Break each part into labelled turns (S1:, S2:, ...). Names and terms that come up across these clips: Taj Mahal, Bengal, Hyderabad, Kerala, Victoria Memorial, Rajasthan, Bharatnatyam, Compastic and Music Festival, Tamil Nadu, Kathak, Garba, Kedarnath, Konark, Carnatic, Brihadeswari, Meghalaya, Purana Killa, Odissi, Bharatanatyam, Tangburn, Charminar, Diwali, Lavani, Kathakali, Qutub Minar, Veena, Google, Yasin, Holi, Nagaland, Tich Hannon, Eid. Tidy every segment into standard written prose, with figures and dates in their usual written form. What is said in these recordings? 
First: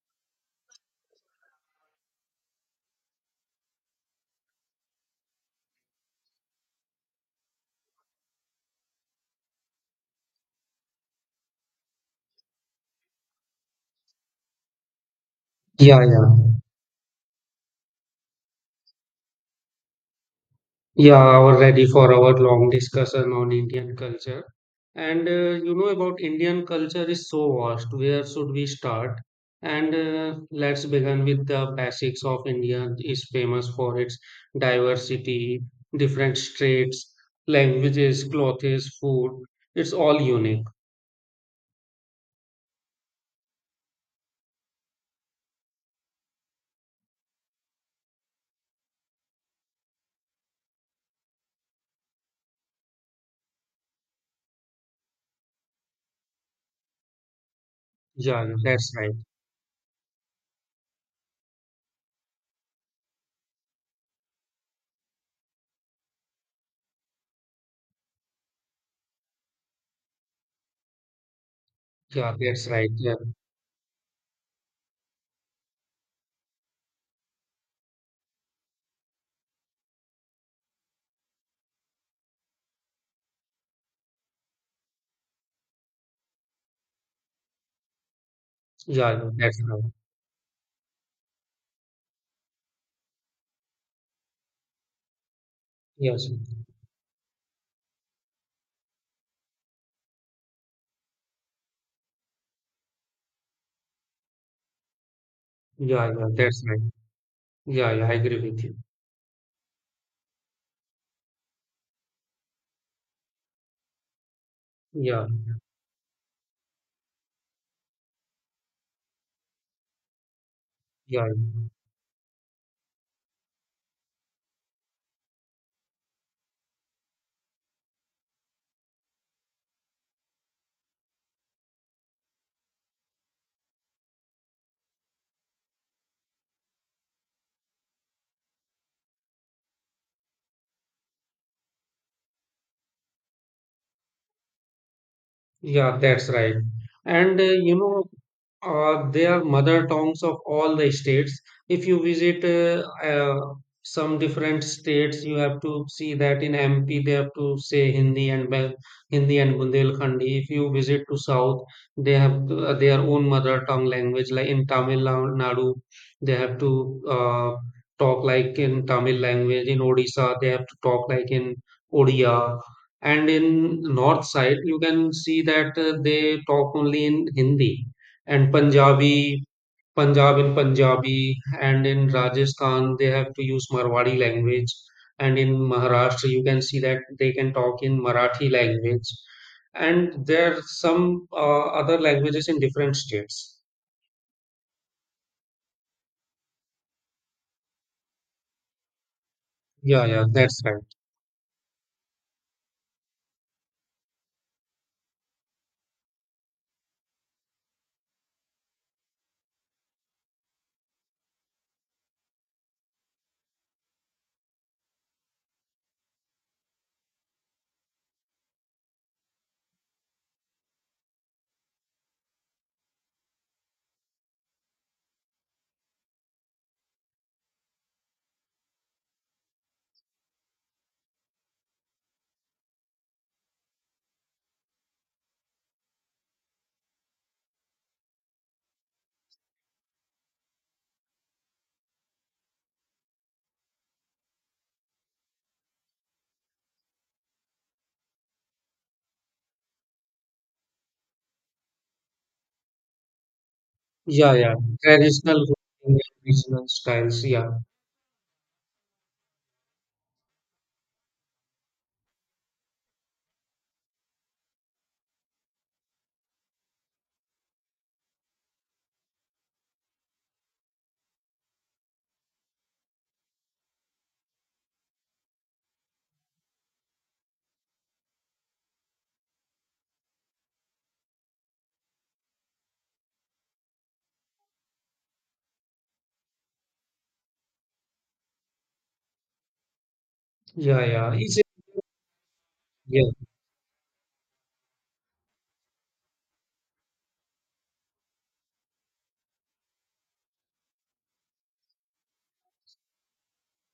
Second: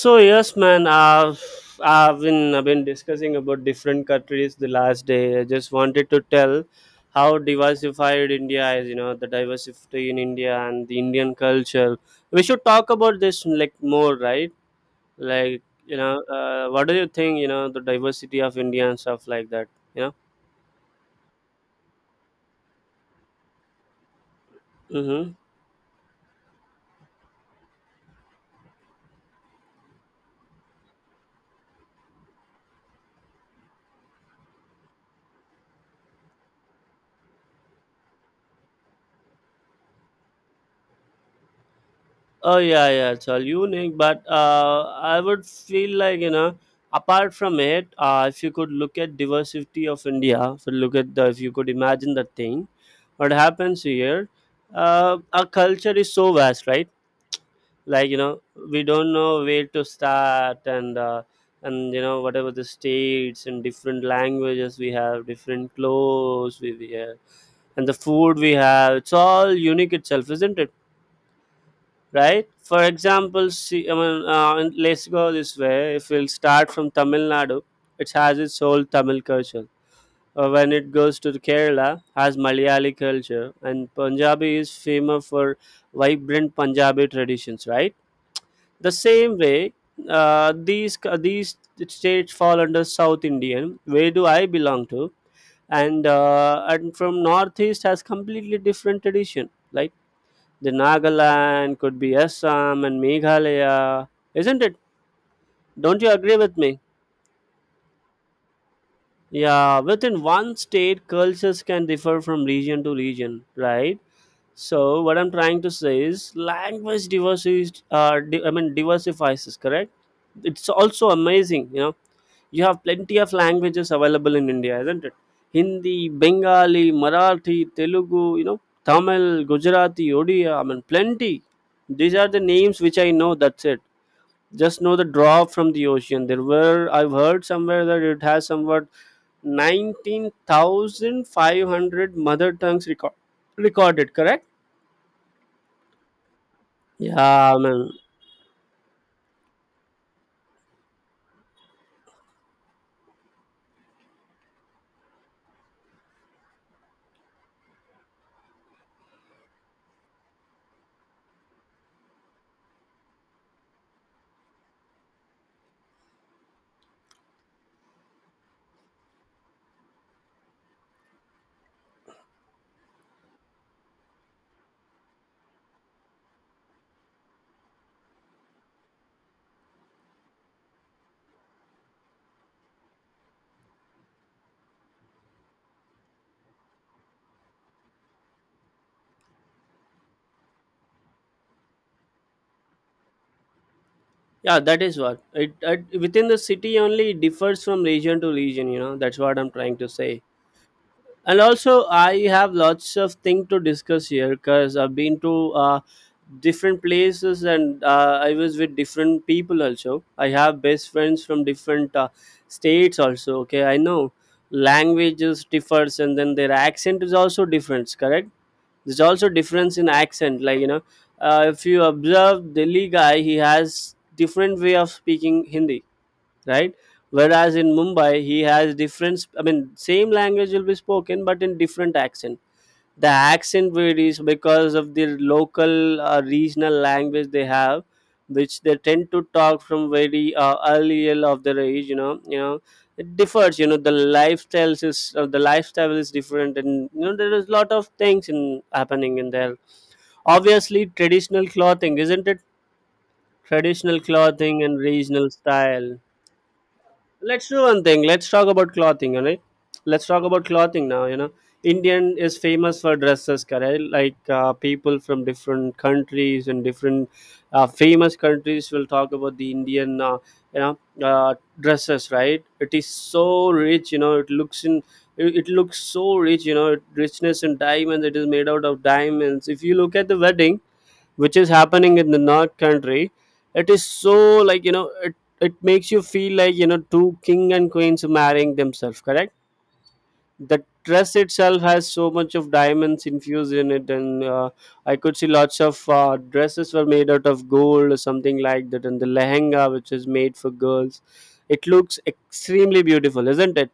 S1: So yes, man. I've been discussing about different countries the last day. I just wanted to tell how diversified India is. You know the diversity in India and the Indian culture. We should talk about this like more, right? Like you
S2: Yeah,
S1: know,
S2: yeah,
S1: uh, what do you think? You know the diversity of India and stuff like that. You know.
S2: yeah. We're ready for our long discussion on Indian culture. And
S1: Mm-hmm.
S2: you know about Indian culture is so vast. Where should we start? And let's begin with the basics of India is famous for its diversity, different states, languages, clothes, food. It's all unique.
S1: Oh yeah, yeah, it's all unique. But I would feel like you know, apart from it, if you could look at diversity of India, if you look at the, if you could imagine that thing, what happens here? Our culture is so vast, right? Like you know,
S2: Yeah, yeah,
S1: we
S2: that's right.
S1: don't know where to start, and you know, whatever the states and different languages we have, different clothes we wear, and the food we have, it's all unique itself, isn't it,
S2: Yeah,
S1: right?
S2: that's
S1: For
S2: right. Yeah,
S1: example, see, and let's go this way. If we'll start from Tamil Nadu, it has its whole Tamil culture. When it goes to Kerala, has Malayali culture, and Punjabi is famous for vibrant Punjabi traditions, right? The
S2: yeah, yeah,
S1: same
S2: that's
S1: way,
S2: right.
S1: these states fall under South Indian, where do I belong to? And
S2: Yes.
S1: uh, and from Northeast has completely different tradition. Like the Nagaland, could be Assam and Meghalaya, isn't it? Don't you
S2: Yeah, yeah,
S1: agree with
S2: that's right.
S1: me?
S2: Yeah, yeah, I agree with you.
S1: Yeah, within one state, cultures can differ from region to region, right? So what
S2: Yeah,
S1: I'm trying to say is language diversity diversifies, is correct? It's also
S2: yeah, yeah.
S1: amazing, you know. You have plenty of languages available in India, isn't it? Hindi, Bengali, Marathi, Telugu, you know, Tamil, Gujarati, Odia. I mean, plenty. These are the names which I know. That's it, just know the drop from the ocean. There were, I've heard somewhere that it has somewhat 19,500 mother tongues record, recorded, correct?
S2: Yeah, that's right. And
S1: Yeah,
S2: you
S1: man.
S2: know, they are mother tongues of all the states. If you visit some different states, you have to see that in MP they have to say Hindi and Hindi and Bundelkhandi. If you visit to South, they have their own mother tongue language. Like in Tamil Nadu, they have to talk like in Tamil language. In Odisha, they have to talk like in Odia. And in north side, you can see that they talk only in Hindi and Punjabi, Punjab in Punjabi, and in Rajasthan they have to use Marwari language, and in Maharashtra you can see that they can talk in Marathi language, and there are some other languages in different states.
S1: Yeah, that is what it within the city only, it differs from region to region, you know. That's what I'm trying to
S2: Yeah,
S1: say.
S2: yeah, that's right.
S1: And also I have lots of thing to discuss here because I've been to different places, and I was with different people. Also I have best friends from different states also. Okay, I know languages differs, and then their accent is also different, correct? There's also difference in accent, like you know, if you observe Delhi guy, he has different way of speaking Hindi, right? Whereas in Mumbai, he has different sp- I mean same language will be spoken, but in different accent. The accent varies because of the local regional language they have, which they tend to talk from very early of their age, you know. You know, it differs, you know. The lifestyle is different, and you know there is a lot of things in happening in there. Obviously traditional clothing, isn't it? Traditional
S2: Yeah, yeah,
S1: clothing and regional
S2: traditional clothing
S1: style.
S2: and regional styles.
S1: Let's
S2: Yeah,
S1: do one thing, let's talk about clothing. All right, let's talk about clothing now. You know, Indian is famous for dresses, correct? Like people from different countries and different famous countries will talk about the Indian you know, dresses, right? It is so rich, you know. It looks so rich, you know, richness in diamonds. It is made out of diamonds. If you look at the wedding which is happening in the north country, it is so, like you know, it makes you feel like you know two king and queens marrying themselves, correct? The
S2: yeah, yeah.
S1: dress
S2: It's
S1: itself has so much of diamonds infused in it, and I could see lots of dresses were made out of gold or something like that, and the lehenga which is made for girls, it looks extremely beautiful, isn't it?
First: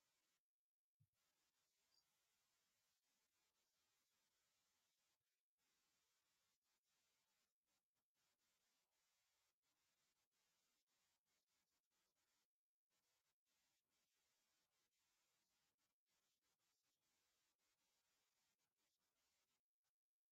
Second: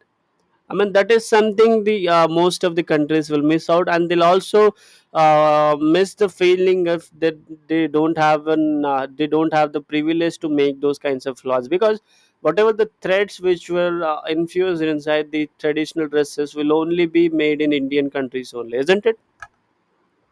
S1: I mean, that is something the most of the countries will miss out, and they'll also miss the feeling if that they don't have an they don't have the privilege to make those kinds of laws, because whatever the threads which were infused inside the traditional dresses will only be made in Indian countries only, isn't it?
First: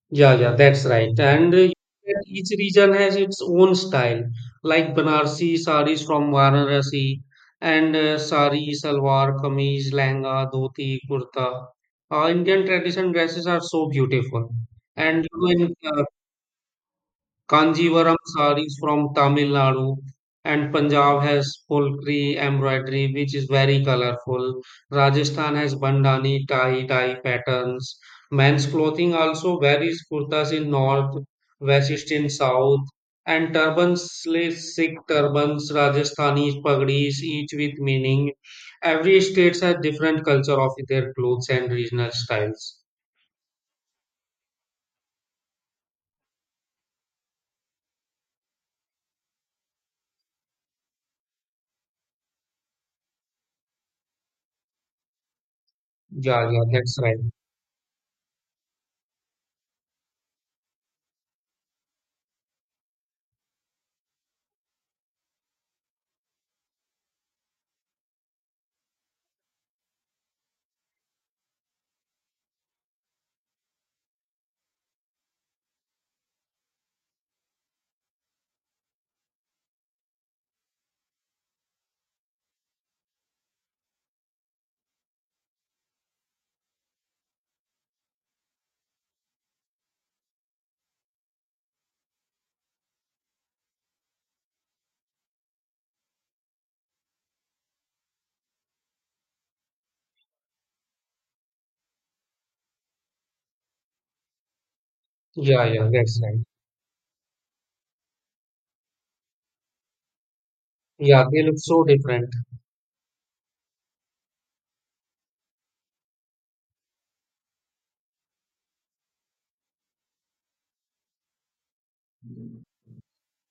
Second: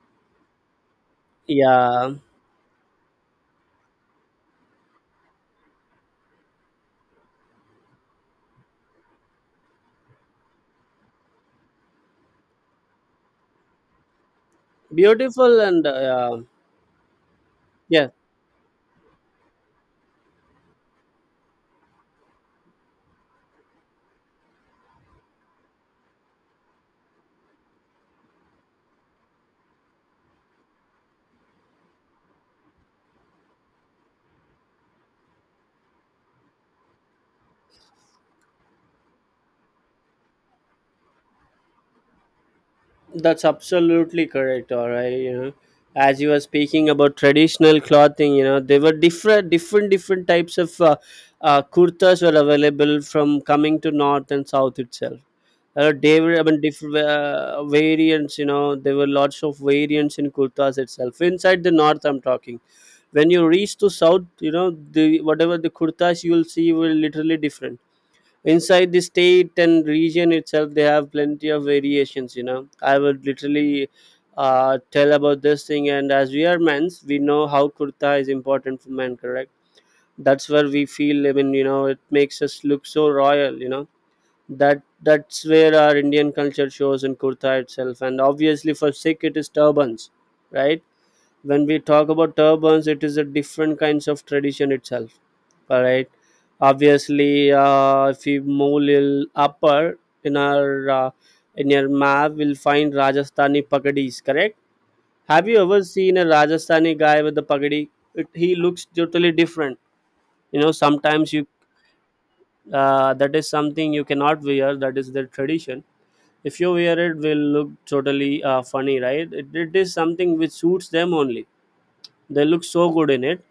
S2: Yeah, yeah, that's right. And
S1: Yeah,
S2: each region has its own style, like Banarsi saris from Varanasi, and sari, salwar, kameez, langa, dhoti, kurta. Indian tradition dresses are so beautiful. And you know,
S1: beautiful,
S2: in
S1: and yeah.
S2: Kanjivaram sarees from Tamil Nadu, and Punjab has Polkri embroidery, which is very colorful. Rajasthan has bandhani tie dye patterns. Men's clothing also varies, kurtas in north, vest in south, and turbans, Sikh turbans, Rajasthani pagdis, each with meaning. Every state has different culture of their clothes and regional styles.
S1: That's absolutely correct. All right, you know, as you were speaking about traditional clothing, you know, there were different types of kurtas were available from coming to north and south itself. They were, I
S2: Yeah,
S1: mean,
S2: yeah, that's
S1: different
S2: right.
S1: variants. You know, there were lots of variants in kurtas itself. Inside the north, I'm talking. When you reach to south, you know, the whatever the kurtas you will see will literally different inside the state and region itself. They have plenty of variations, you know. I would literally tell about this thing. And as we are men's, we know how kurta is important for men, correct? That's where we feel, I mean, you know, it makes us look so royal, you know. That's where our Indian culture shows in kurta itself. And obviously for Sikh, it is turbans, right? When we talk about turbans, it is a different kinds of tradition itself. All right, obviously, if we move little upper in our in your map, we'll find Rajasthani pagadis, correct? Have you
S2: Yeah,
S1: ever
S2: yeah,
S1: seen
S2: that's
S1: a
S2: right.
S1: Rajasthani guy with a pagadi? He looks totally different. You know,
S2: Yeah,
S1: sometimes
S2: they
S1: you,
S2: look so different.
S1: that is something you cannot wear, that is their tradition. If you wear, it will look totally funny, right? It is something which suits them only, they look so good in it.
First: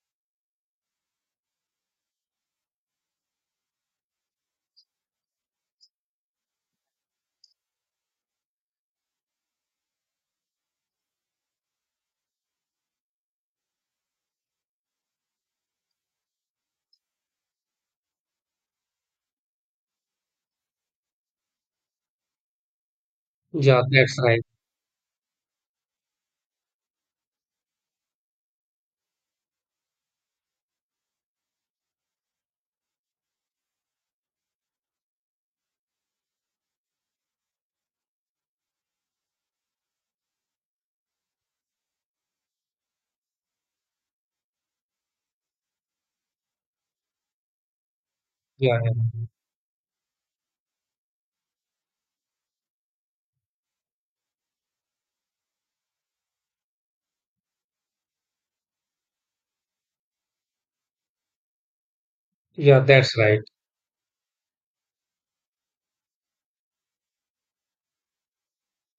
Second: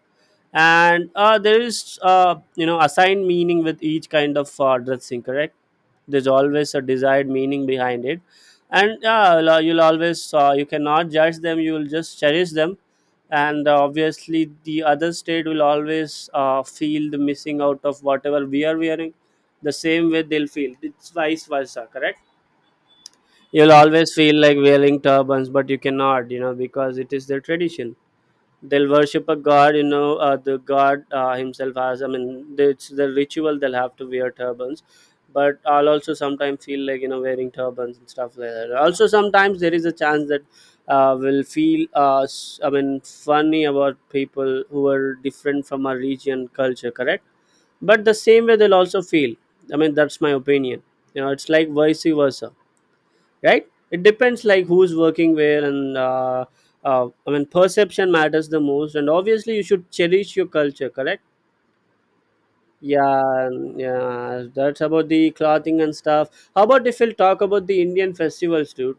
S1: And there is, you know, assigned meaning with each kind of dressing, correct? There's always a desired meaning behind it. And you'll always you cannot judge them, you will just cherish them. And obviously the other state will always feel the missing out of whatever we are wearing. The same way they'll feel, it's vice versa, correct? You'll
S2: Yeah,
S1: always
S2: that's
S1: feel
S2: right.
S1: like wearing turbans, but you cannot, you know, because it is their tradition. They'll worship a god, you know. The god himself has, I mean, it's the ritual, they'll have to wear turbans. But I'll also sometimes feel like you know wearing turbans and stuff like that. Also sometimes there is a chance that will feel funny about people who are different from our region culture, correct? But the same way
S2: Yeah,
S1: they'll also
S2: yeah,
S1: feel, I mean, that's my opinion. You know, it's like vice versa, right? It depends like who's working where, and I mean perception matters the most. And obviously you should cherish your culture, correct?
S2: yeah, that's right.
S1: Yeah, yeah, that's about the clothing and stuff. How about if we'll talk about the Indian festivals, dude?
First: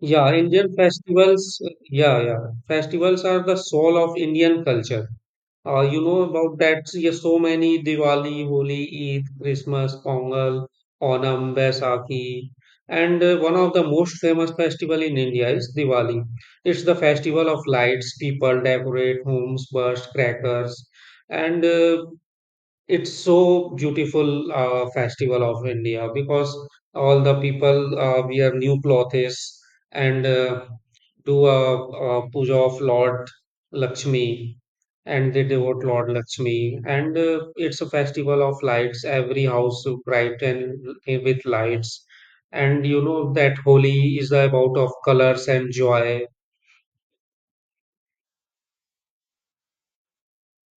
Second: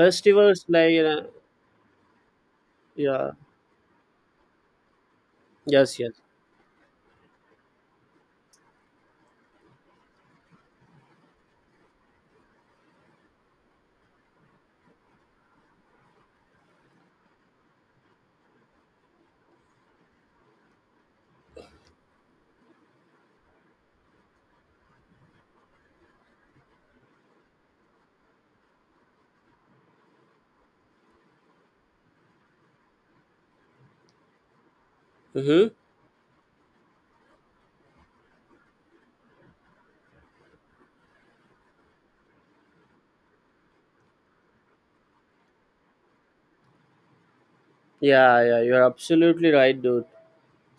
S2: Yeah, Indian
S1: like
S2: festivals, yeah, yeah, festivals
S1: yeah,
S2: are the soul of Indian culture. Uh,
S1: yes,
S2: you
S1: yes.
S2: know about that, yeah, so many Diwali, Holi, Eid, Christmas, Pongal, Onam, Baisakhi. And one of the most famous festival in India is Diwali. It's the festival of lights. People decorate homes, burst crackers, and it's so beautiful festival of India, because all the people wear new clothes, and do a puja of Lord Lakshmi, and they
S1: Mm-hmm.
S2: devote Lord Lakshmi, and it's a festival of lights, every house brighten with lights, and you know that Holi is about of colors and joy.
S1: Yeah, yeah, you're absolutely right, dude.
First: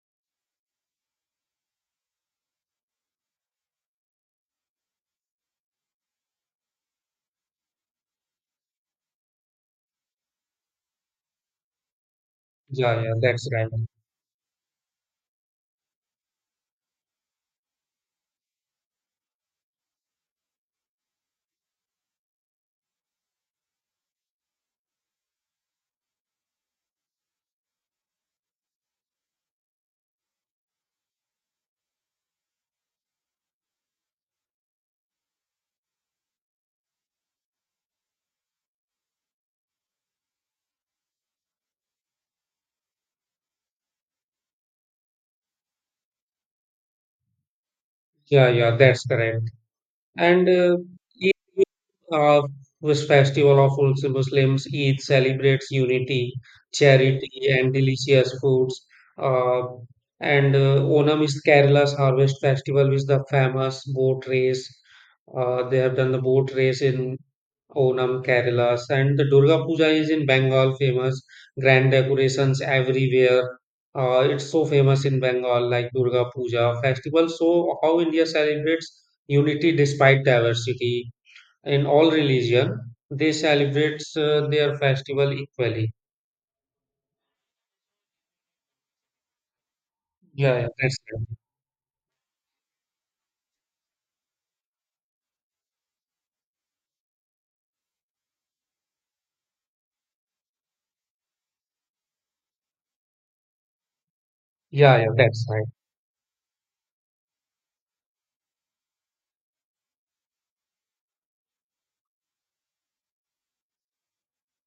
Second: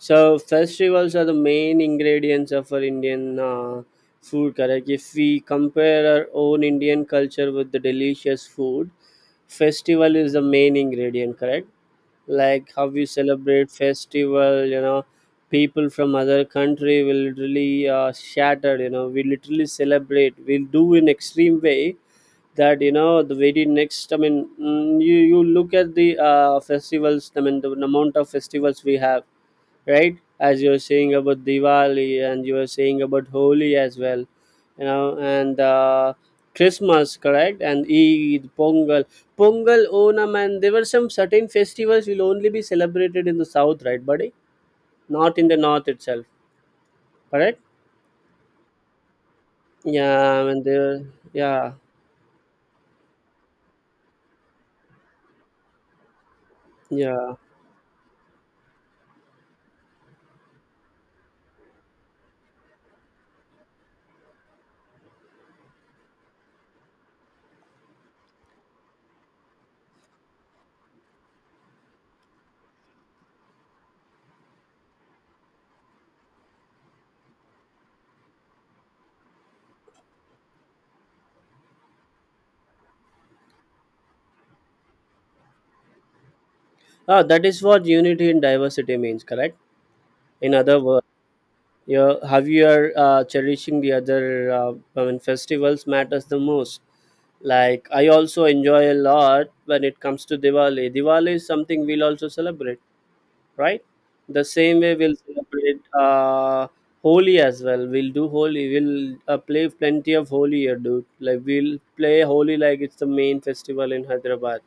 S1: So festivals are the main ingredients of our Indian food. Correct. If we compare our own Indian culture with the delicious food, festival is the main ingredient. Correct. Like how
S2: Yeah,
S1: we
S2: yeah, that's right.
S1: celebrate festival, you know, people from other country will literally shattered. You know, we literally celebrate, we'll do in extreme way. That you know the very next, I mean, you look at the festivals. I mean, the amount of festivals we have, right? As you were saying about Diwali and you were saying about Holi as well, you know, and Christmas, correct? And Eid, Pongal, Onam, and there were some certain festivals will only be celebrated in the south, right, buddy? Not in the north itself, correct?
S2: Yeah, yeah, that's correct. And
S1: Yeah, and there, yeah,
S2: Eid, uh, this festival of also Muslims, Eid celebrates unity,
S1: yeah.
S2: charity, and delicious foods. Uh, and Onam is Kerala's harvest festival, which the famous boat race. They have done the boat race in Onam, Kerala, and the Durga Puja is in Bengal famous. Grand decorations everywhere. It's so famous in Bengal, like Durga Puja festival. So how India celebrates unity despite diversity in all religion, they celebrate their festival equally.
S1: Ah, that is what unity in diversity means, correct? In
S2: Yeah, yeah,
S1: other
S2: that's
S1: words.
S2: right.
S1: Yeah, have you are cherishing the other I mean festivals matters the most. Like I also enjoy a lot when it comes to Diwali. Diwali is something we'll also celebrate, right? The same way
S2: Yeah, yeah,
S1: we'll
S2: that's right.
S1: celebrate Holi as well. We'll do Holi, we'll play plenty of Holi here, dude. Like we'll play Holi like it's the main festival in Hyderabad.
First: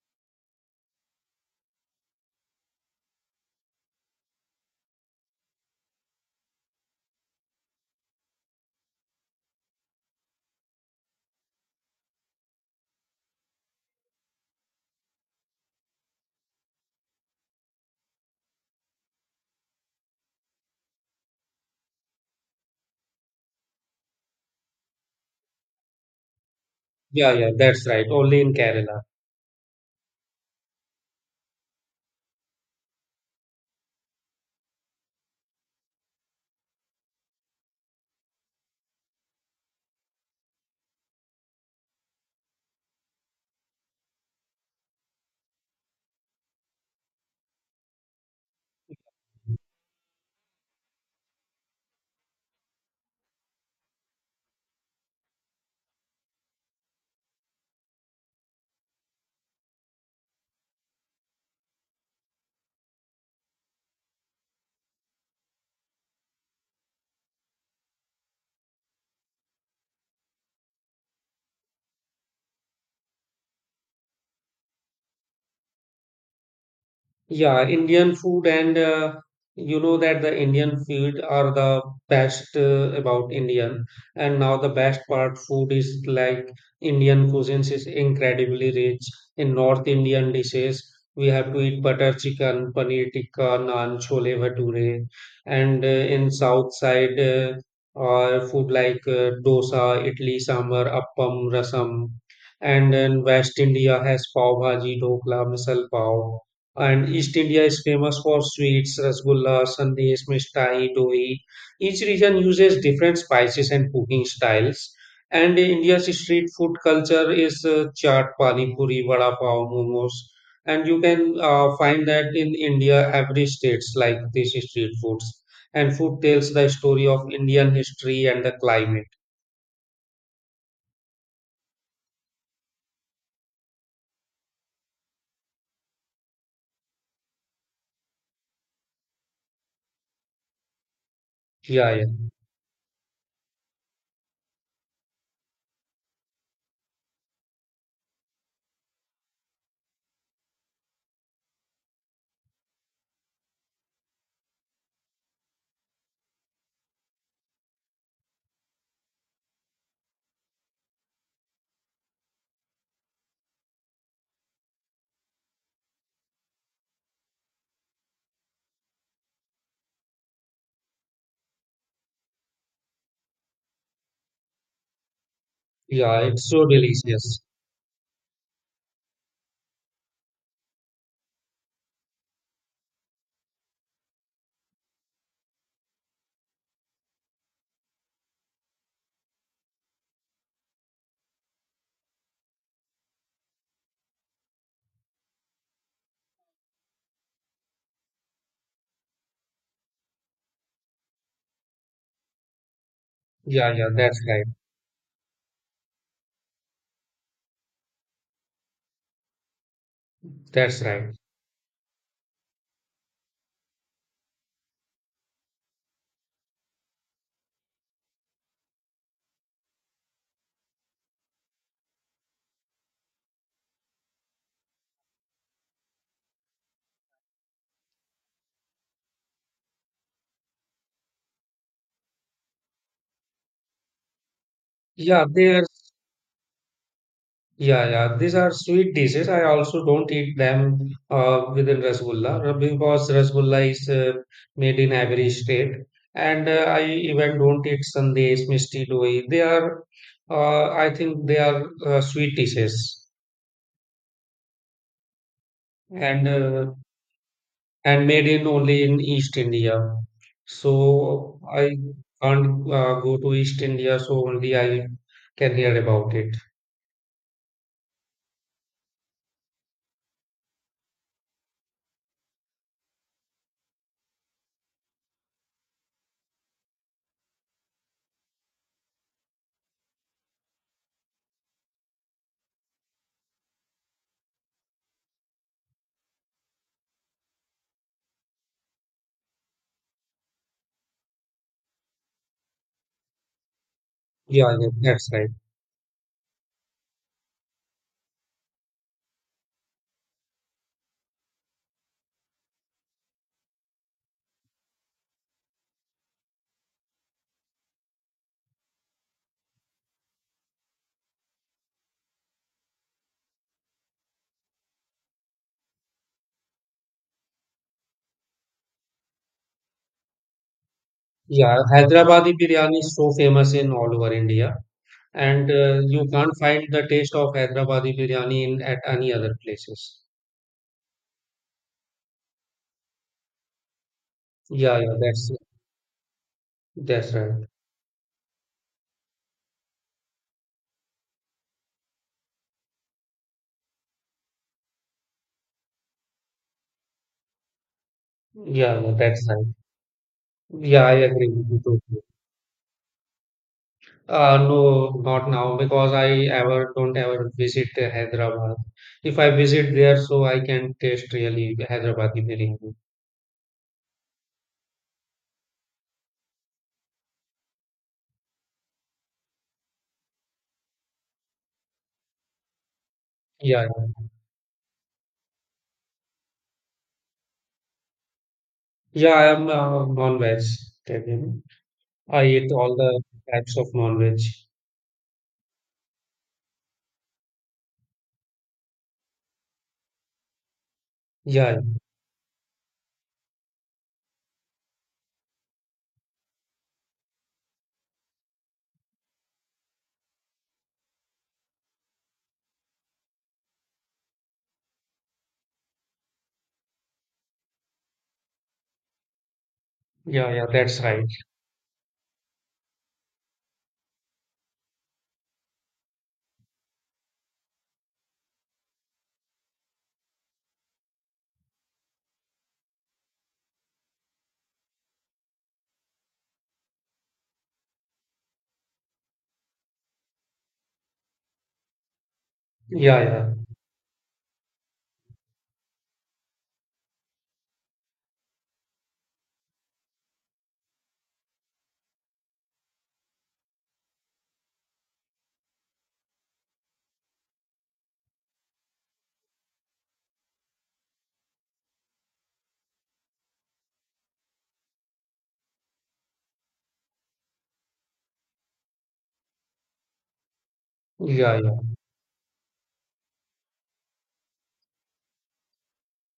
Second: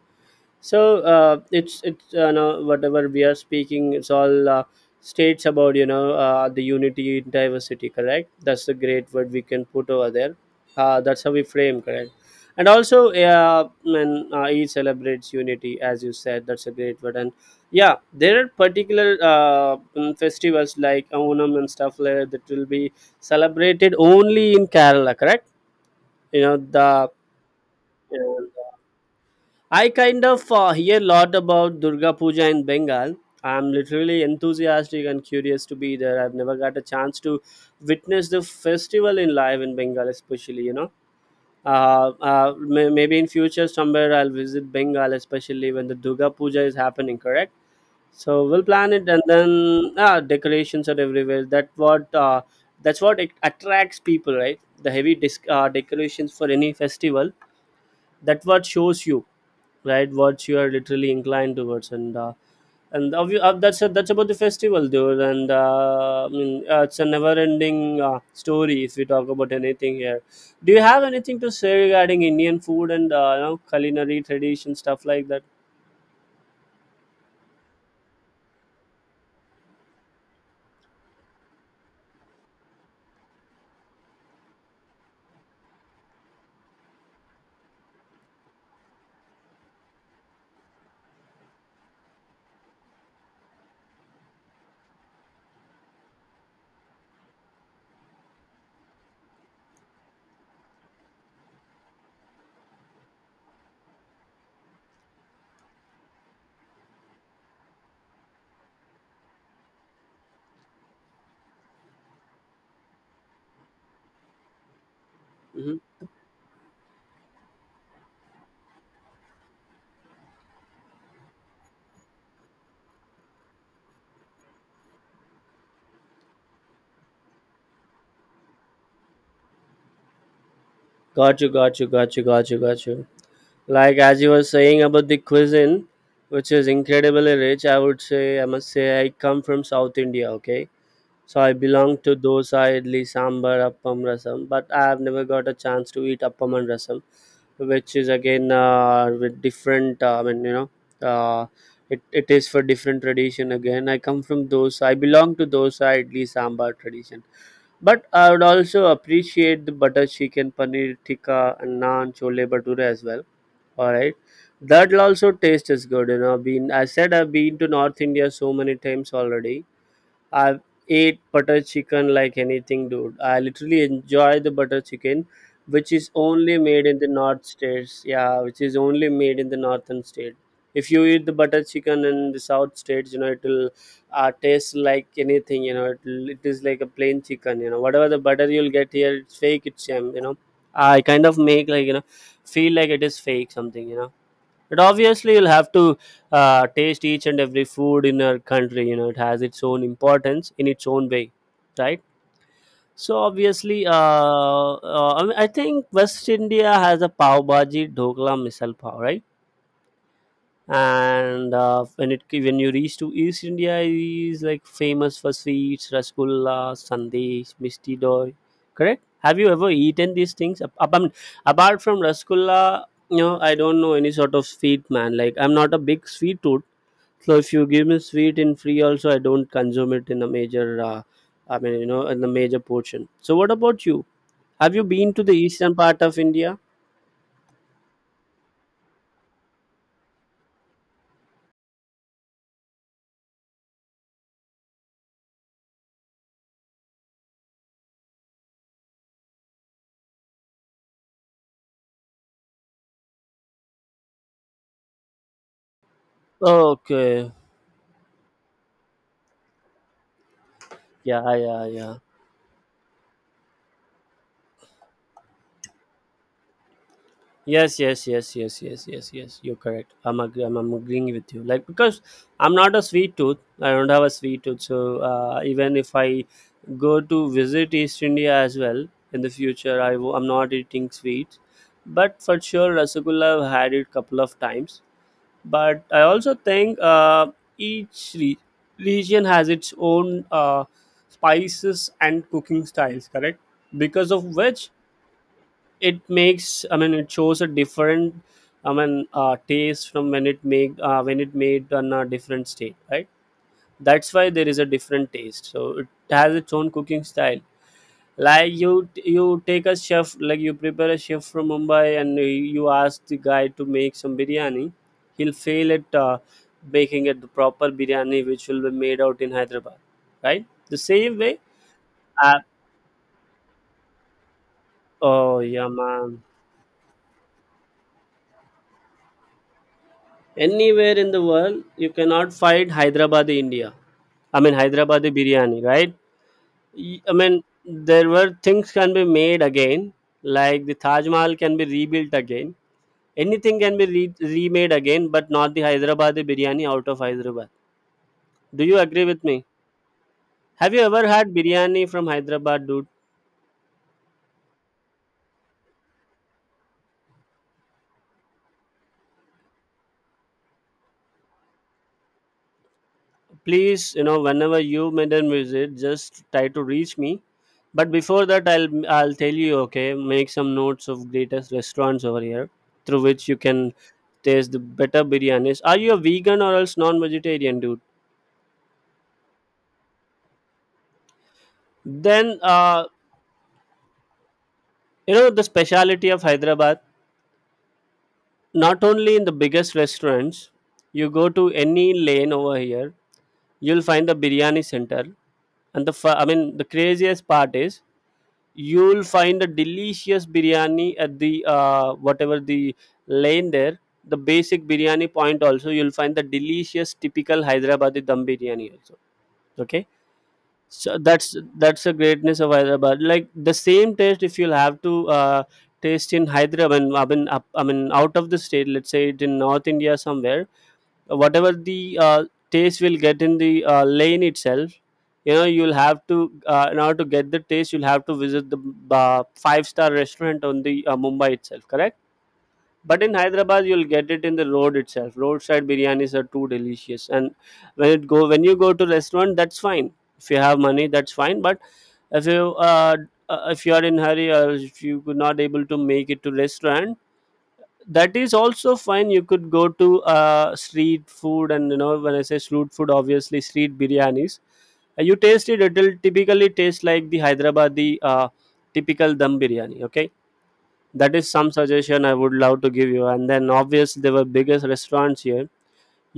S1: So it's you know, whatever we are speaking, it's all states about, you know, the unity in diversity, correct? That's the great word we can put over there. That's how we frame, correct? And also when each celebrates unity, as you said, that's a great word. And yeah, there are particular festivals like Onam and stuff like that that will be celebrated only in Kerala, correct? You know the,
S2: Yeah, yeah, that's right.
S1: you know,
S2: Only in Kerala.
S1: I kind of hear a lot about Durga Puja in Bengal. I'm literally enthusiastic and curious to be there. I've never got a chance to witness the festival in live in Bengal, especially, you know. Maybe in future somewhere I'll visit Bengal, especially when the Durga Puja is happening, correct? So we'll plan it and then decorations are everywhere. That's what it attracts people, right? The heavy disc, decorations for any festival, that what shows you right what you are literally inclined towards, and that's about the festival, dude. And I mean It's a never ending story if we talk about anything here. Do you have anything to say regarding Indian food and you know, culinary tradition, stuff like that?
S2: Yeah, Indian food, and you know that the Indian food are the best about Indian, and now the best part food is like Indian cuisines is incredibly rich in North Indian dishes, we have to eat butter chicken, paneer tikka, naan, chole bhature, and in south side food like dosa, idli, sambar, appam, rasam, and in West India has pav bhaji, dokla, misal pav, and East India is famous for sweets, rasgulla, sandesh, mithai, doi. Each region uses different spices and cooking styles. And
S1: Hmm.
S2: India's street food culture is chaat, pani puri, vada pav, momos. And you can find that in India, every states like these street foods. And food tells the story of Indian history and the climate.
S1: Got you got you got you got you got you Like as you were saying about the cuisine, which is incredibly rich, I would say, I must say I come from South India, okay. So I belong
S2: Yeah, yeah,
S1: to dosa, idli, sambar, appam, rasam, but I have never got a chance to eat appam and rasam, which is again with different. I mean, you know, uh, it is for different tradition again. I come from dosa. I belong to dosa, idli, sambar tradition, but I would also appreciate the butter chicken, paneer tikka, and naan, chole bhature as well. All right. That also taste is good, you know. Been I said I've been to North India so many times already. I've ate butter chicken like anything, dude. I literally enjoy the butter chicken, which is
S2: yeah. It's
S1: only
S2: so
S1: made in the
S2: delicious.
S1: north states. Yeah, which is only made in the northern state. If you eat the butter chicken in the south states, you know it will taste like anything. You know it is like a plain chicken. You know whatever the butter you'll get here, it's fake. It's jam. You know, I kind of make like, you know, feel like it is fake something, you know. But obviously you'll have to taste each and every food in our country. You know it has its own importance in its own way, right? So
S2: Yeah,
S1: obviously,
S2: yeah. That's
S1: uh,
S2: right.
S1: uh, I, mean, I think West India has a pav bhaji, dhokla, misal pav, right?
S2: That's right.
S1: And when it when you reach to East India is like famous for sweets, rasgulla, sandesh, misti doi, correct? Have you ever eaten these things? I mean, apart from rasgulla, you know, I don't know any sort of sweet, man. Like I'm not a big sweet tooth, so if you give me sweet in free also, I don't consume it in a major I mean, you know, in a major portion. So what about you? Have you been to
S2: Yeah,
S1: the
S2: there's
S1: eastern part of India?
S2: yeah, yeah, these are sweet dishes. I also don't eat them within Rasgulla because Rasgulla is made in Ivory State, and I even don't eat sandesh, misti doi. They are, I think, they are sweet dishes, and uh,
S1: Okay.
S2: and made in only in East India.
S1: Yeah,
S2: So
S1: yeah,
S2: I
S1: yeah.
S2: can't go to East India, so only I can hear about it.
S1: Yes, yes, yes, yes, yes, yes, yes. You're correct. I'm agreeing with you. Like because I'm not a sweet tooth. I don't have a sweet tooth. So even if I go to visit East India as well in the future, I'm not eating sweets. But for sure, rasgulla I've had it couple of times. But I also think each re- region has its own spices and cooking styles. Correct. Because of
S2: Yeah, yeah,
S1: which
S2: that's right.
S1: it makes, I mean, it shows a different, I mean, taste from when it make when it made on a different state, right? That's why there is a different taste, so it has its own cooking style. Like you take a chef, like you prepare a chef from Mumbai and you ask the guy to make some biryani, he'll fail at making it the proper biryani which will be made out in Hyderabad, right? The same way,
S2: Yeah, Hyderabadi
S1: uh,
S2: biryani is so famous in all over India,
S1: oh
S2: and
S1: yeah
S2: you
S1: man.
S2: can't find the taste of Hyderabadi biryani in at any other places.
S1: Anywhere in the world, you cannot find Hyderabadi India. I mean,
S2: Yeah, yeah,
S1: Hyderabadi
S2: that's
S1: biryani, right?
S2: that's
S1: I mean,
S2: right.
S1: there were things can be made again, like the Taj Mahal can be rebuilt again. Anything can be remade again, but not the Hyderabadi biryani out of Hyderabad. Do you
S2: Yeah, yeah,
S1: agree with
S2: that's
S1: me?
S2: right.
S1: Have you
S2: Yeah, I
S1: ever
S2: agree
S1: had
S2: with you
S1: biryani
S2: totally.
S1: from Hyderabad, dude?
S2: No, not now because I ever don't ever visit Hyderabad. If I visit there, so I can taste really Hyderabadi biryani.
S1: Please, you know, whenever you made a visit, just try to reach me. But before that, I'll tell you, okay? Make some notes of greatest restaurants over here, through which you
S2: Yeah,
S1: can
S2: yeah.
S1: taste the better biryanis. Are you a vegan or else non-vegetarian, dude?
S2: Yeah, I am non-veg. Vegetarian. I
S1: Then
S2: eat all the types of non-veg.
S1: you know the speciality of Hyderabad, not only in the biggest restaurants. You go to
S2: Yeah.
S1: any lane over here, you'll find the biryani center. And I mean, the craziest part is you'll find a delicious biryani at the whatever the lane there. The basic biryani point also, you'll find the delicious typical Hyderabadi dum biryani also, okay.
S2: Yeah, yeah, that's
S1: So
S2: right.
S1: that's the greatness of Hyderabad. Like the same taste if you'll have to taste in Hyderabad, I mean out of the state, let's say it in North India somewhere, whatever the taste will get in the lane itself. You know, you'll have to in order to get the taste, you'll have to visit the five-star restaurant on the Mumbai itself, correct?
S2: Yeah,
S1: But in
S2: yeah,
S1: Hyderabad, you'll get it in the road itself. Roadside biryanis are too delicious. And when it go when you go to restaurant, that's fine. If you have money, that's fine, but if you uh, if you are in hurry, or if you could not able to make it to restaurant, that is also fine. You could go to street food, and you know, when I say street food, obviously street biryanis. You taste it, it'll typically taste like the Hyderabadi typical dum biryani, okay?
S2: yeah,
S1: That is
S2: yeah,
S1: some
S2: yeah,
S1: suggestion I would love to give you, and then obviously there were biggest restaurants here.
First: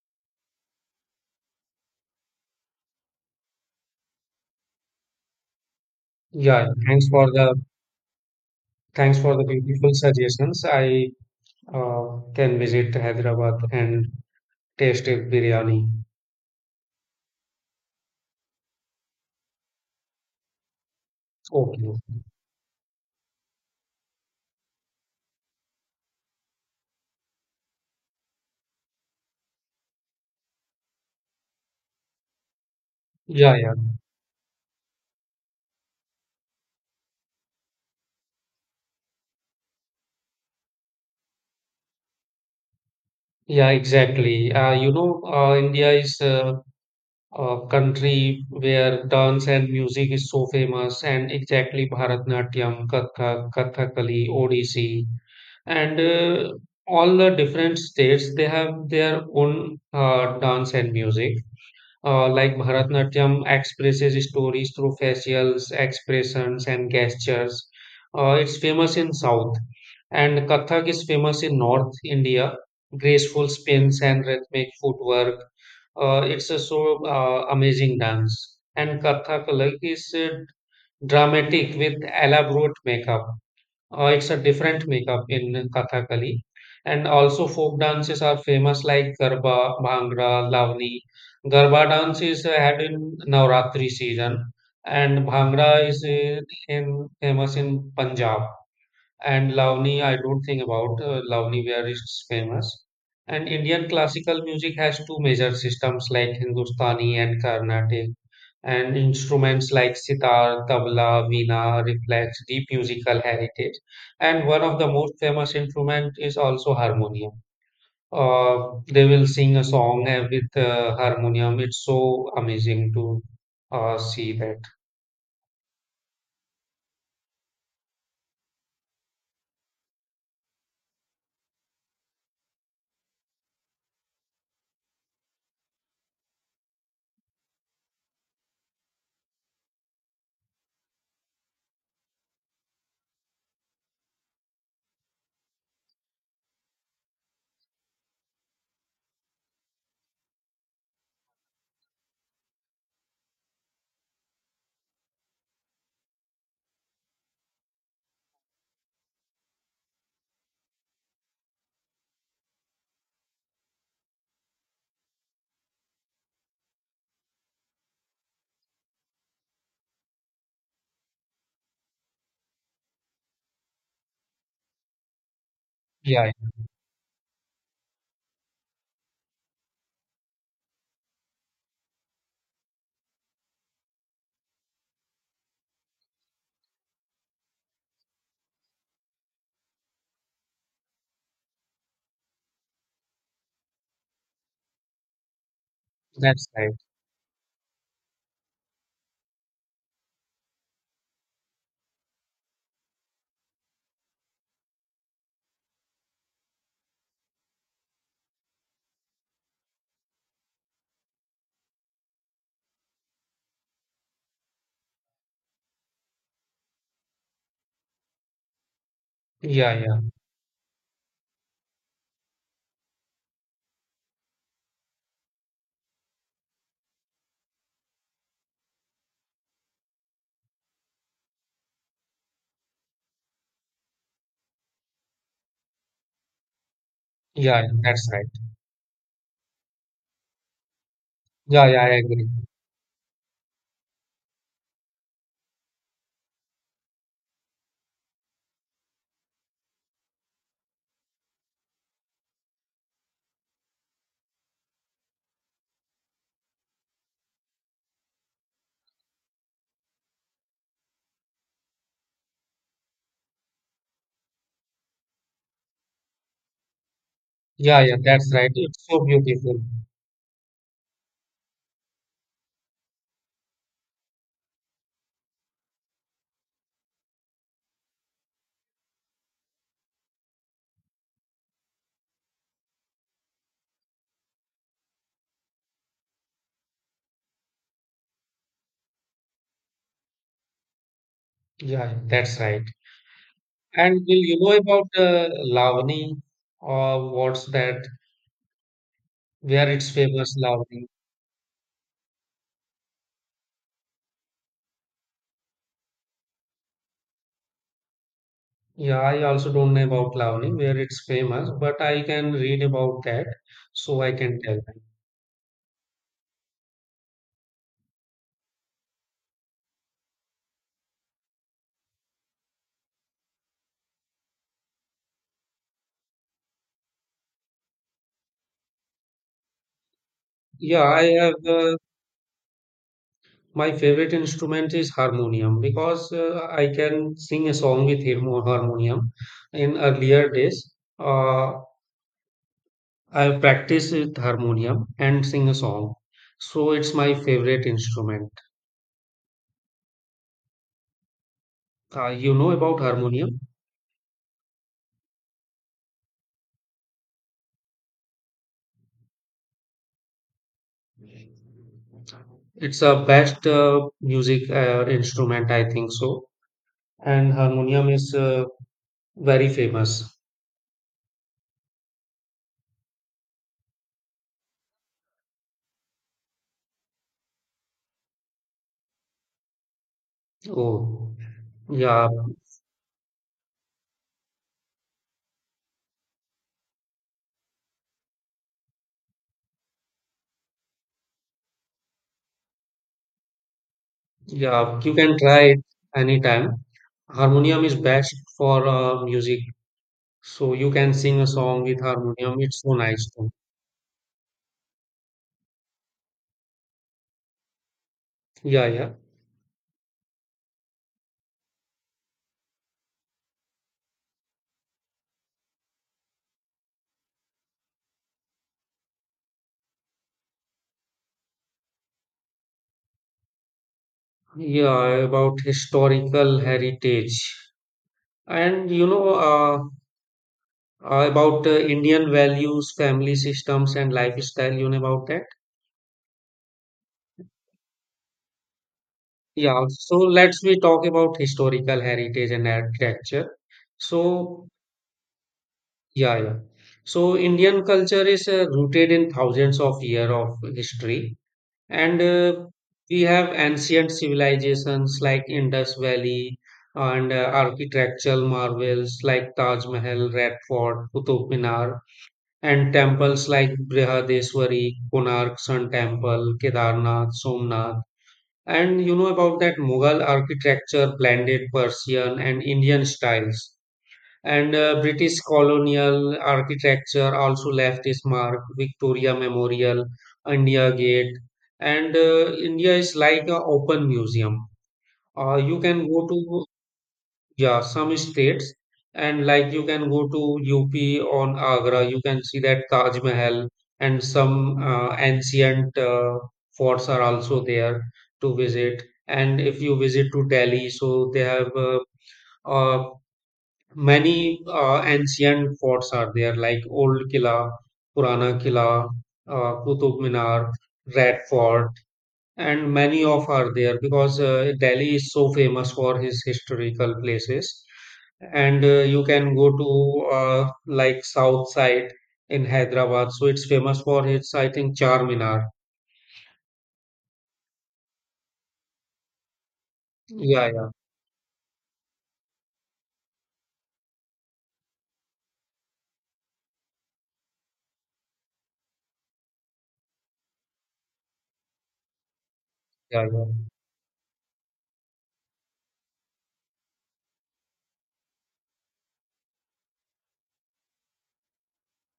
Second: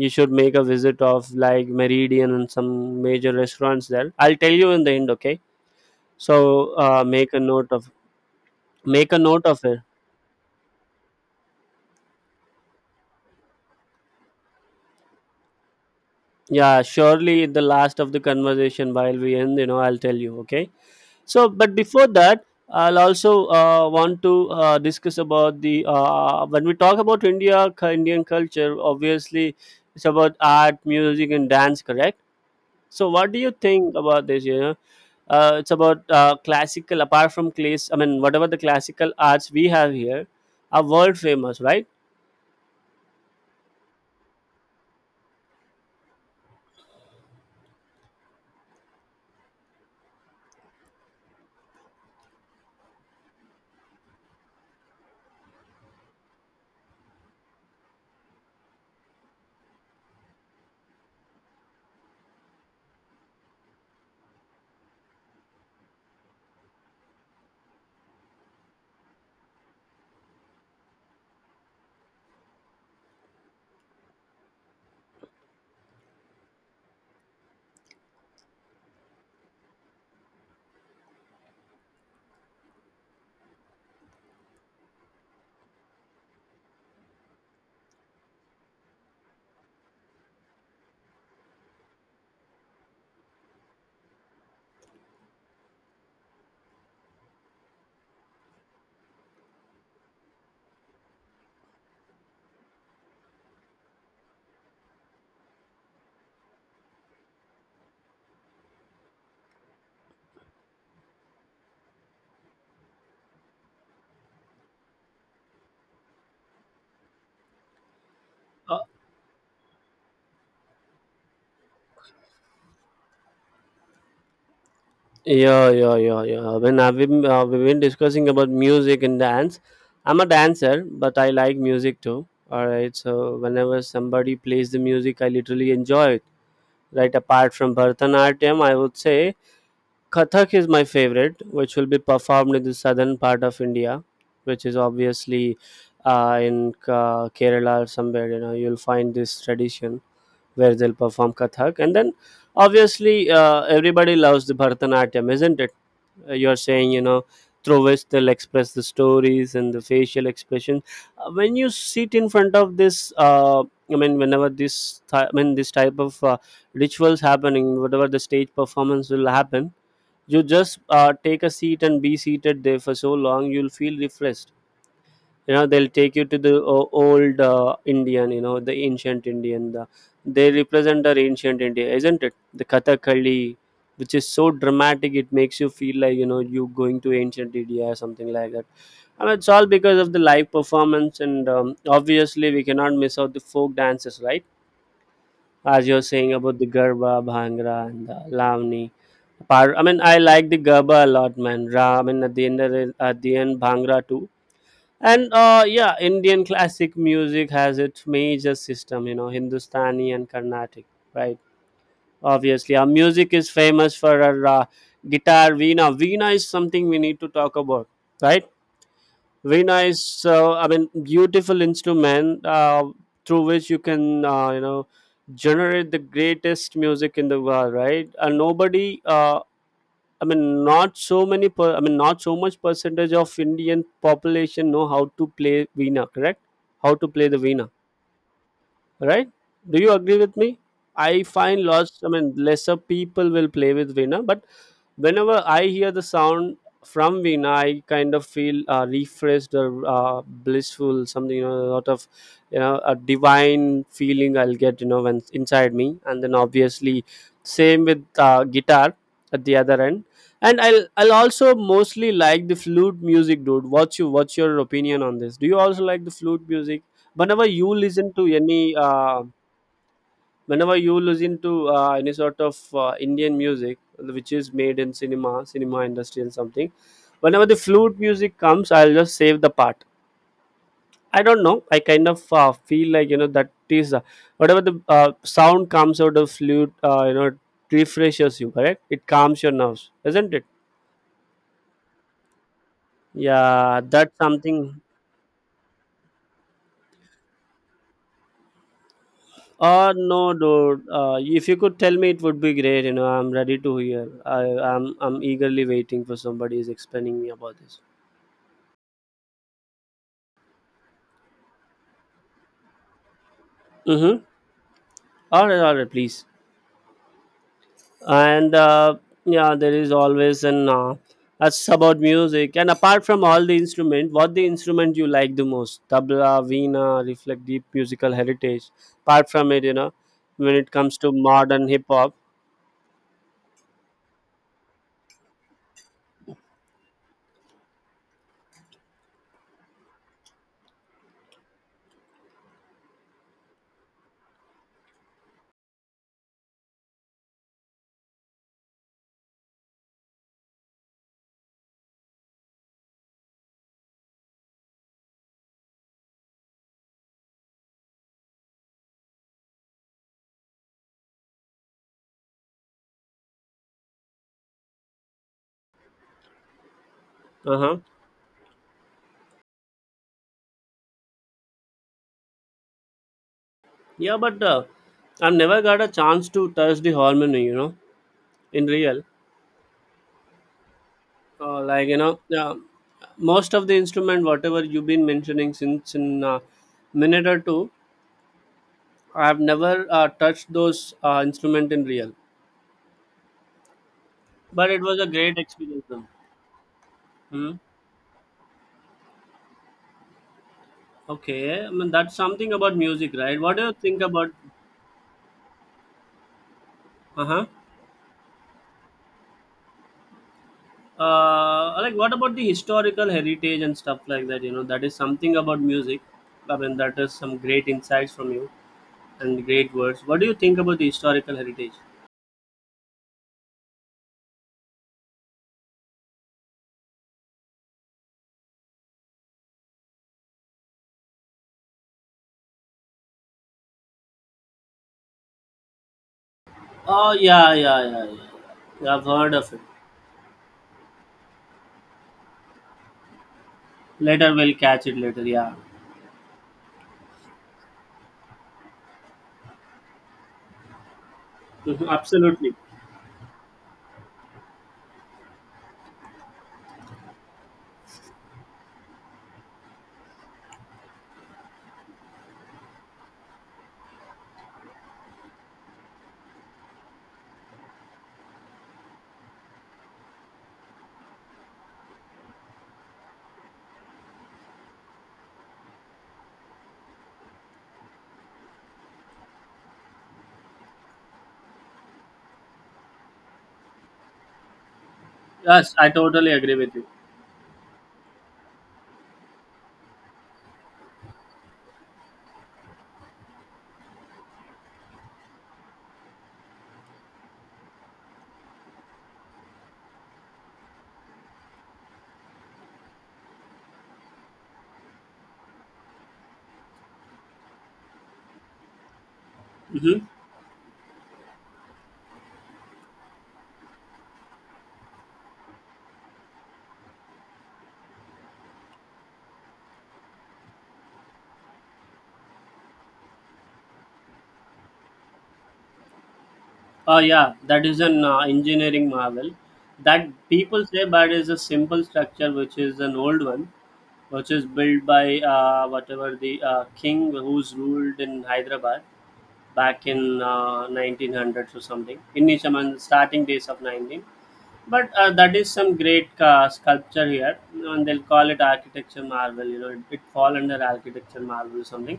S1: You should make a visit of like Meridian and some major restaurants there. I'll tell you in the end, okay? So
S2: yeah.
S1: uh,
S2: Thanks for
S1: make a
S2: the
S1: note of make
S2: thanks
S1: a
S2: for the
S1: note of it.
S2: beautiful suggestions. I can visit Hyderabad and taste a biryani.
S1: Yeah, surely in the last of the conversation while we end, you know, I'll tell you, okay? So, but
S2: Okay.
S1: before that, I'll also want to discuss about the when we talk about India, Indian culture, obviously it's about art, music, and dance, correct? So, what do you
S2: Yeah, yeah,
S1: think about this? You know, it's about classical, apart from class, I mean, whatever the classical arts we have here are world famous, right?
S2: yeah. Exactly. You know, India is a country where dance and music is so famous, and exactly Bharatnatyam, Kathak, Kathakali, Odissi. And all the different states they have their own dance and music. Like Bharatnatyam expresses stories through facials expressions and gestures. It's famous in south. And Kathak is famous in North India, graceful spins and rhythmic footwork. It's a so amazing dance. And Kathak like is dramatic with elaborate makeup. It's a different makeup in Kathakali. And also folk dances are famous like Garba, Bhangra, Lavani. Garba dance is had in Navratri season, and Bhangra is famous in Punjab, and Lavani, I don't think about Lavani where it's famous. And Indian classical music has two major systems like Hindustani and Carnatic, and instruments like sitar, tabla, veena reflects deep musical heritage. And one of the most famous instrument is also harmonium. They will sing a song with harmonium. It's so amazing to see that.
S1: Yeah, yeah, yeah, yeah. When I've been, we've been discussing about music and dance, I'm a dancer, but I like music too. All right, so whenever somebody plays the music, I literally enjoy it. Right, apart from Bharatanatyam, I would say Kathak is my favorite, which will be performed in the southern part of India, which is obviously in Kerala or somewhere. You know, you'll find this tradition where they'll perform Kathak, and then obviously everybody loves the Bharatanatyam, isn't it? You're saying, you know, through which they'll express the stories and the facial expression. When you sit in front of this, uh, whenever this, I mean this type of rituals happening, whatever the stage performance will happen, you just take a seat and be seated there for so long, you'll feel refreshed. You know, they'll take you
S2: Yeah,
S1: to
S2: yeah,
S1: the old Indian, you know, the ancient Indian, the, they represent our ancient India, isn't it? The Kathakali, which is so dramatic, it makes you feel like, you know, you going to ancient India or something like that. I mean, it's all because of the live performance and obviously we cannot miss out the folk dances, right? As you're saying
S2: that's
S1: about the
S2: right.
S1: Garba, Bhangra, and the Lavani. I mean, I like the Garba a lot, man. I mean, at the end, at the end, Bhangra too. And yeah, Indian classic music has its major system, you know, Hindustani and Carnatic, right? Obviously, our music is famous for our guitar, veena. Veena is something we need to talk about, right?
S2: Yeah,
S1: Veena
S2: yeah,
S1: is so, I mean, beautiful instrument through which you can, you know, generate the greatest music in the world, right? And nobody I mean, not so many. I mean, not so much percentage of Indian population know how to play veena. Correct? How to play the
S2: yeah, yeah,
S1: veena?
S2: that's right.
S1: Right? Do you agree with me? I find
S2: Yeah, yeah, I
S1: lots, I
S2: agree.
S1: mean, lesser people will play with veena, but whenever I hear the sound from veena, I kind of feel refreshed or blissful, something, you know, a lot of, you know, a divine feeling I'll get, you know, when inside me. And then obviously, same with guitar at the other end. And I'll also mostly like the flute music, dude. What's your, what's your opinion on this? Do you also like the flute music? whenever you
S2: Yeah, yeah,
S1: listen to
S2: that's right.
S1: any
S2: It's so
S1: uh,
S2: beautiful.
S1: Whenever you listen to any sort of Indian music which is made in cinema industry and something. Whenever the flute music comes, I'll just save the part. I don't know, I kind of feel like, that is, whatever the sound comes out of flute. You know, it refreshes you, correct? It calms your nerves, isn't it?
S2: Yeah, yeah, that's right.
S1: Yeah,
S2: And
S1: that's
S2: will you know
S1: something.
S2: about Lavani or what's that? Where it's
S1: No,
S2: famous,
S1: dude.
S2: Lavani?
S1: If you could tell me, it would be great. You know, I'm ready to hear. I'm eagerly waiting for somebody is explaining me about this.
S2: Yeah, I also don't know about Lavani, where it's famous, but I can read about that, so I
S1: Mm-hmm.
S2: can tell.
S1: All right, please. And Yeah, there is always an that's about music. And apart from all the instrument, what the instrument you like the most? Tabla, veena, reflect deep musical heritage. Apart from it, you know, when it
S2: Yeah,
S1: comes
S2: I
S1: to
S2: have
S1: modern hip hop.
S2: my favorite instrument is harmonium, because I can sing a song with harmonium in earlier days. Uh, I practice with harmonium and sing a song, so it's my favorite instrument. You know about harmonium? It's a best music instrument, I think so. And
S1: Uh huh.
S2: harmonium is very famous.
S1: Yeah, but I've never got a chance to touch the harmony, you know, in real.
S2: Oh,
S1: Like, you
S2: yeah,
S1: know, most of the instrument whatever you've been mentioning since in a minute or two, I have never touched those instrument in real, but
S2: yeah.
S1: it
S2: You
S1: was a
S2: can
S1: great
S2: try it
S1: experience though.
S2: anytime.
S1: Hmm.
S2: Harmonium is best for music, so you can sing a song
S1: Okay, I
S2: with
S1: mean that's
S2: harmonium.
S1: something
S2: It's so
S1: about
S2: nice.
S1: music,
S2: Too.
S1: right? What do you think about? Uh-huh.
S2: Yeah, yeah,
S1: Like, what about the historical heritage and stuff like that, you know, that is something about music. I mean that is some great insights from you and great words. What do you think about the historical heritage?
S2: yeah. About historical heritage. And you know about Indian values, family systems, and lifestyle. You know about that?
S1: Oh yeah, yeah, yeah, yeah, yeah. I've heard of it.
S2: Yeah. So let's we talk about historical heritage and architecture.
S1: Later,
S2: So
S1: we'll catch it later. Yeah.
S2: yeah, yeah. So Indian culture is rooted in thousands of years of history,
S1: Mhm,
S2: and
S1: absolutely.
S2: we have ancient civilizations like Indus Valley, and architectural marvels like Taj Mahal, Red Fort, Qutub Minar, and temples like Brihadeswari, Konark Sun Temple, Kedarnath, Somnath. And you know about that Mughal architecture blended Persian and Indian styles. And British colonial architecture also left its mark. Victoria Memorial, India Gate. And India is like an open museum. You
S1: Yes,
S2: can
S1: I
S2: go
S1: totally
S2: to,
S1: agree with you.
S2: yeah, some states, and like you can go to UP on Agra, you can see that Taj Mahal, and some ancient forts are also there to visit. And if you visit to Delhi, so they have uh, many ancient forts are there, like Old Killa, Purana Killa, Qutub
S1: Mm-hmm.
S2: Minar, Red Fort, and many of are there because Delhi is so famous for his historical places. And you can go to like south side in Hyderabad, so it's famous for its, I think, Charminar.
S1: Oh yeah, that is an engineering marvel that
S2: Yeah,
S1: people
S2: yeah,
S1: say, but is a simple structure which is an old one, which is built by whatever the king who's ruled in Hyderabad back in 1900s or something. In Nishaman,
S2: yeah,
S1: starting days of 19. But that is some great sculpture here, and they'll call it architecture marvel. You know, it fall under architecture marvel or something.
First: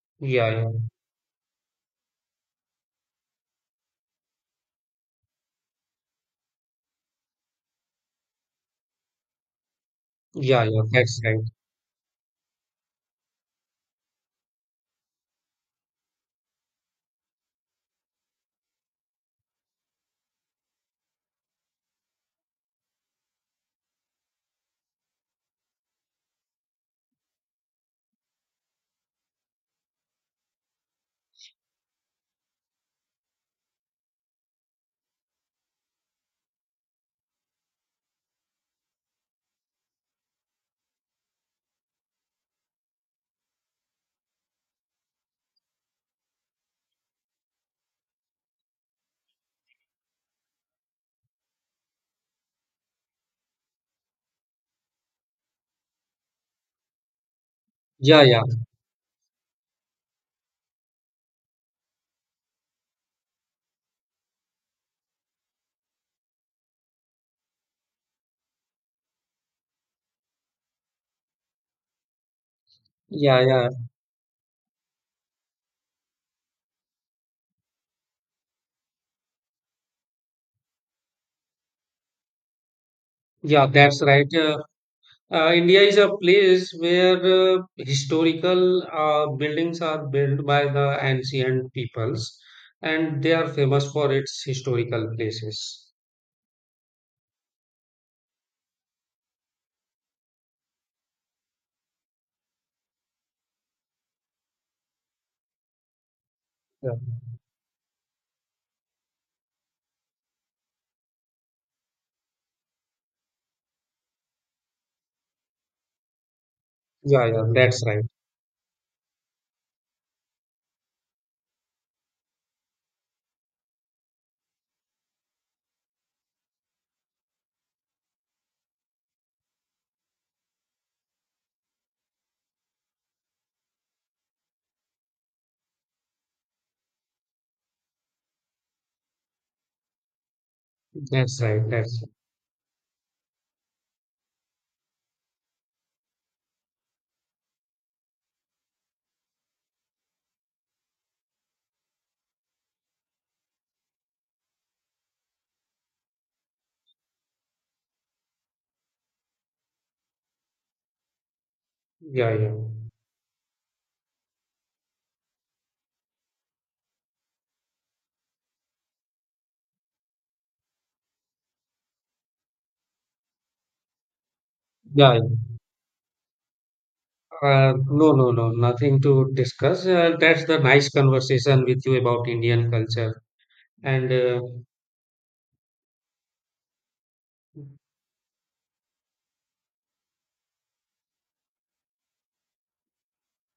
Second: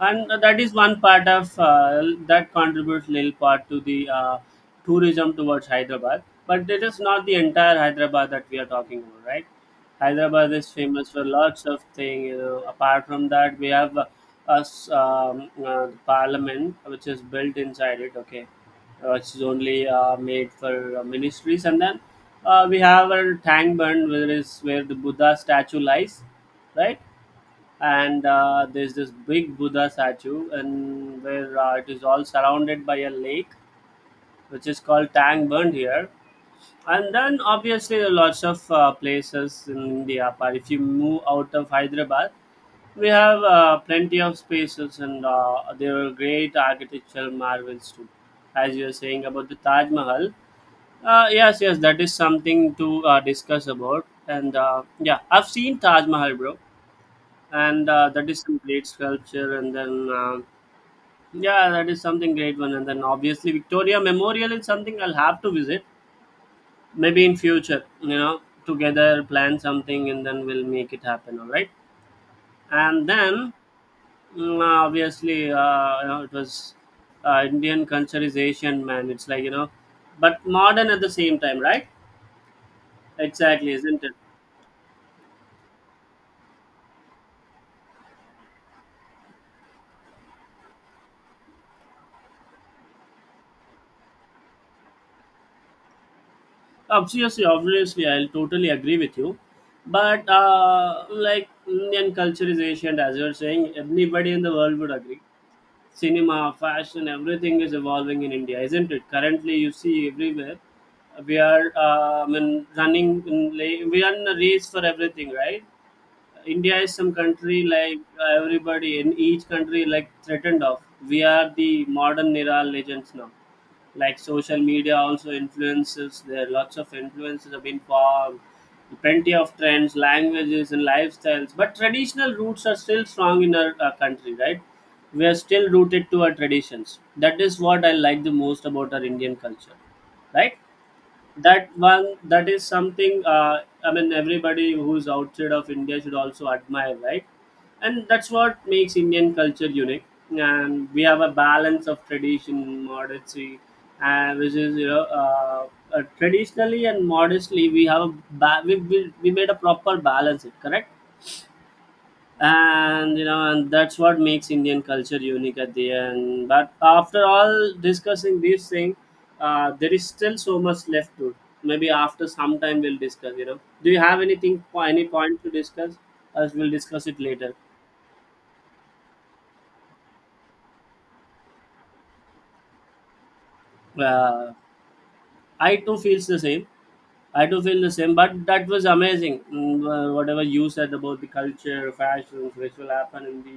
S1: And
S2: yeah,
S1: that
S2: yeah,
S1: is one part of that contributes little part to the tourism towards Hyderabad, but it is not the entire Hyderabad that we are talking about, right? Hyderabad
S2: yeah,
S1: is
S2: yeah, yeah.
S1: famous
S2: That's
S1: for
S2: right.
S1: lots of things, you know. Apart from that, we have us, the parliament which is built inside it, okay, which is only made for ministries. And then we have a tank burn where is where the Buddha statue lies, right? And there's this big Buddha statue, and where it is all surrounded by a lake, which is called Tangburn here. And then obviously there are lots of places in India. But if you move out of Hyderabad, we have plenty of spaces, and there are great architectural marvels too. As you were saying about the Taj Mahal, yes, yes, that is something to discuss about. And Yeah, I've seen Taj Mahal, bro, and
S2: Yeah,
S1: that is
S2: yeah,
S1: some great sculpture, and then yeah, that is something great one. And then obviously Victoria Memorial is something I'll have to visit, maybe in future, you know, together plan something, and then we'll make it happen, all right? And
S2: yeah,
S1: then
S2: yeah,
S1: obviously, you know, it was Indian culture is Asian, man, it's like, you know, but modern at the same time, right?
S2: yeah.
S1: Exactly,
S2: That's
S1: isn't it?
S2: right. India is a place where historical buildings are built by the ancient peoples, and they are famous for its historical places.
S1: Obviously, obviously, I'll totally agree with you. But like Indian culture is ancient, as you're saying, everybody in the world would agree. Cinema,
S2: Yeah,
S1: fashion, everything is evolving in India, isn't it? Currently, you see everywhere we are, I mean, we are in a race for everything, right? India is some
S2: yeah, yeah,
S1: country
S2: that's
S1: like
S2: right.
S1: everybody in each country like threatened of. We are the modern era legends now. Like social media also influences. There are lots of influences have been formed. Plenty of trends, languages, and lifestyles. But traditional roots are still strong in our country, right? We are still rooted to our traditions. That is what I like the most about our Indian culture, right?
S2: That's right.
S1: That
S2: That's right.
S1: one, that is something. I mean everybody who's outside of India should also admire, right? And that's what makes Indian culture unique. And we have a balance of tradition, modesty, and which is, you know, traditionally and modestly we have a we made a proper balance it, correct?
S2: Yeah, yeah,
S1: And you know, and that's what makes Indian culture unique at the end. But after all discussing these things, there is still so much left to. Maybe after some time, we'll discuss, you know, do you have anything, any
S2: yeah, yeah.
S1: point to discuss, as we'll discuss it later?
S2: No, no, no, nothing to discuss. That's the nice conversation with you about Indian culture. And
S1: uh, I too feels the same. I do feel the same, but that was amazing. Whatever you said about the culture, fashions, which will happen in the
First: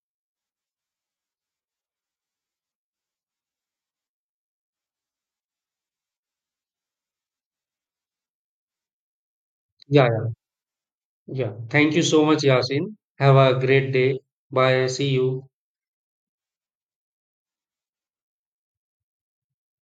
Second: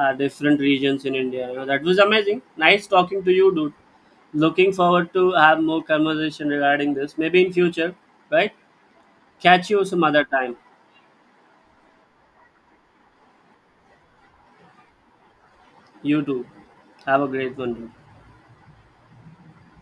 S1: different regions in India, you know, that was amazing. Nice talking to you, dude. Looking forward to have more conversation regarding this, maybe in future, right? Catch you some
S2: yeah,
S1: other
S2: yeah,
S1: time.
S2: yeah. Thank you so much, Yasin. Have a great day. Bye. See you.
S1: You too. Have a great one, dude.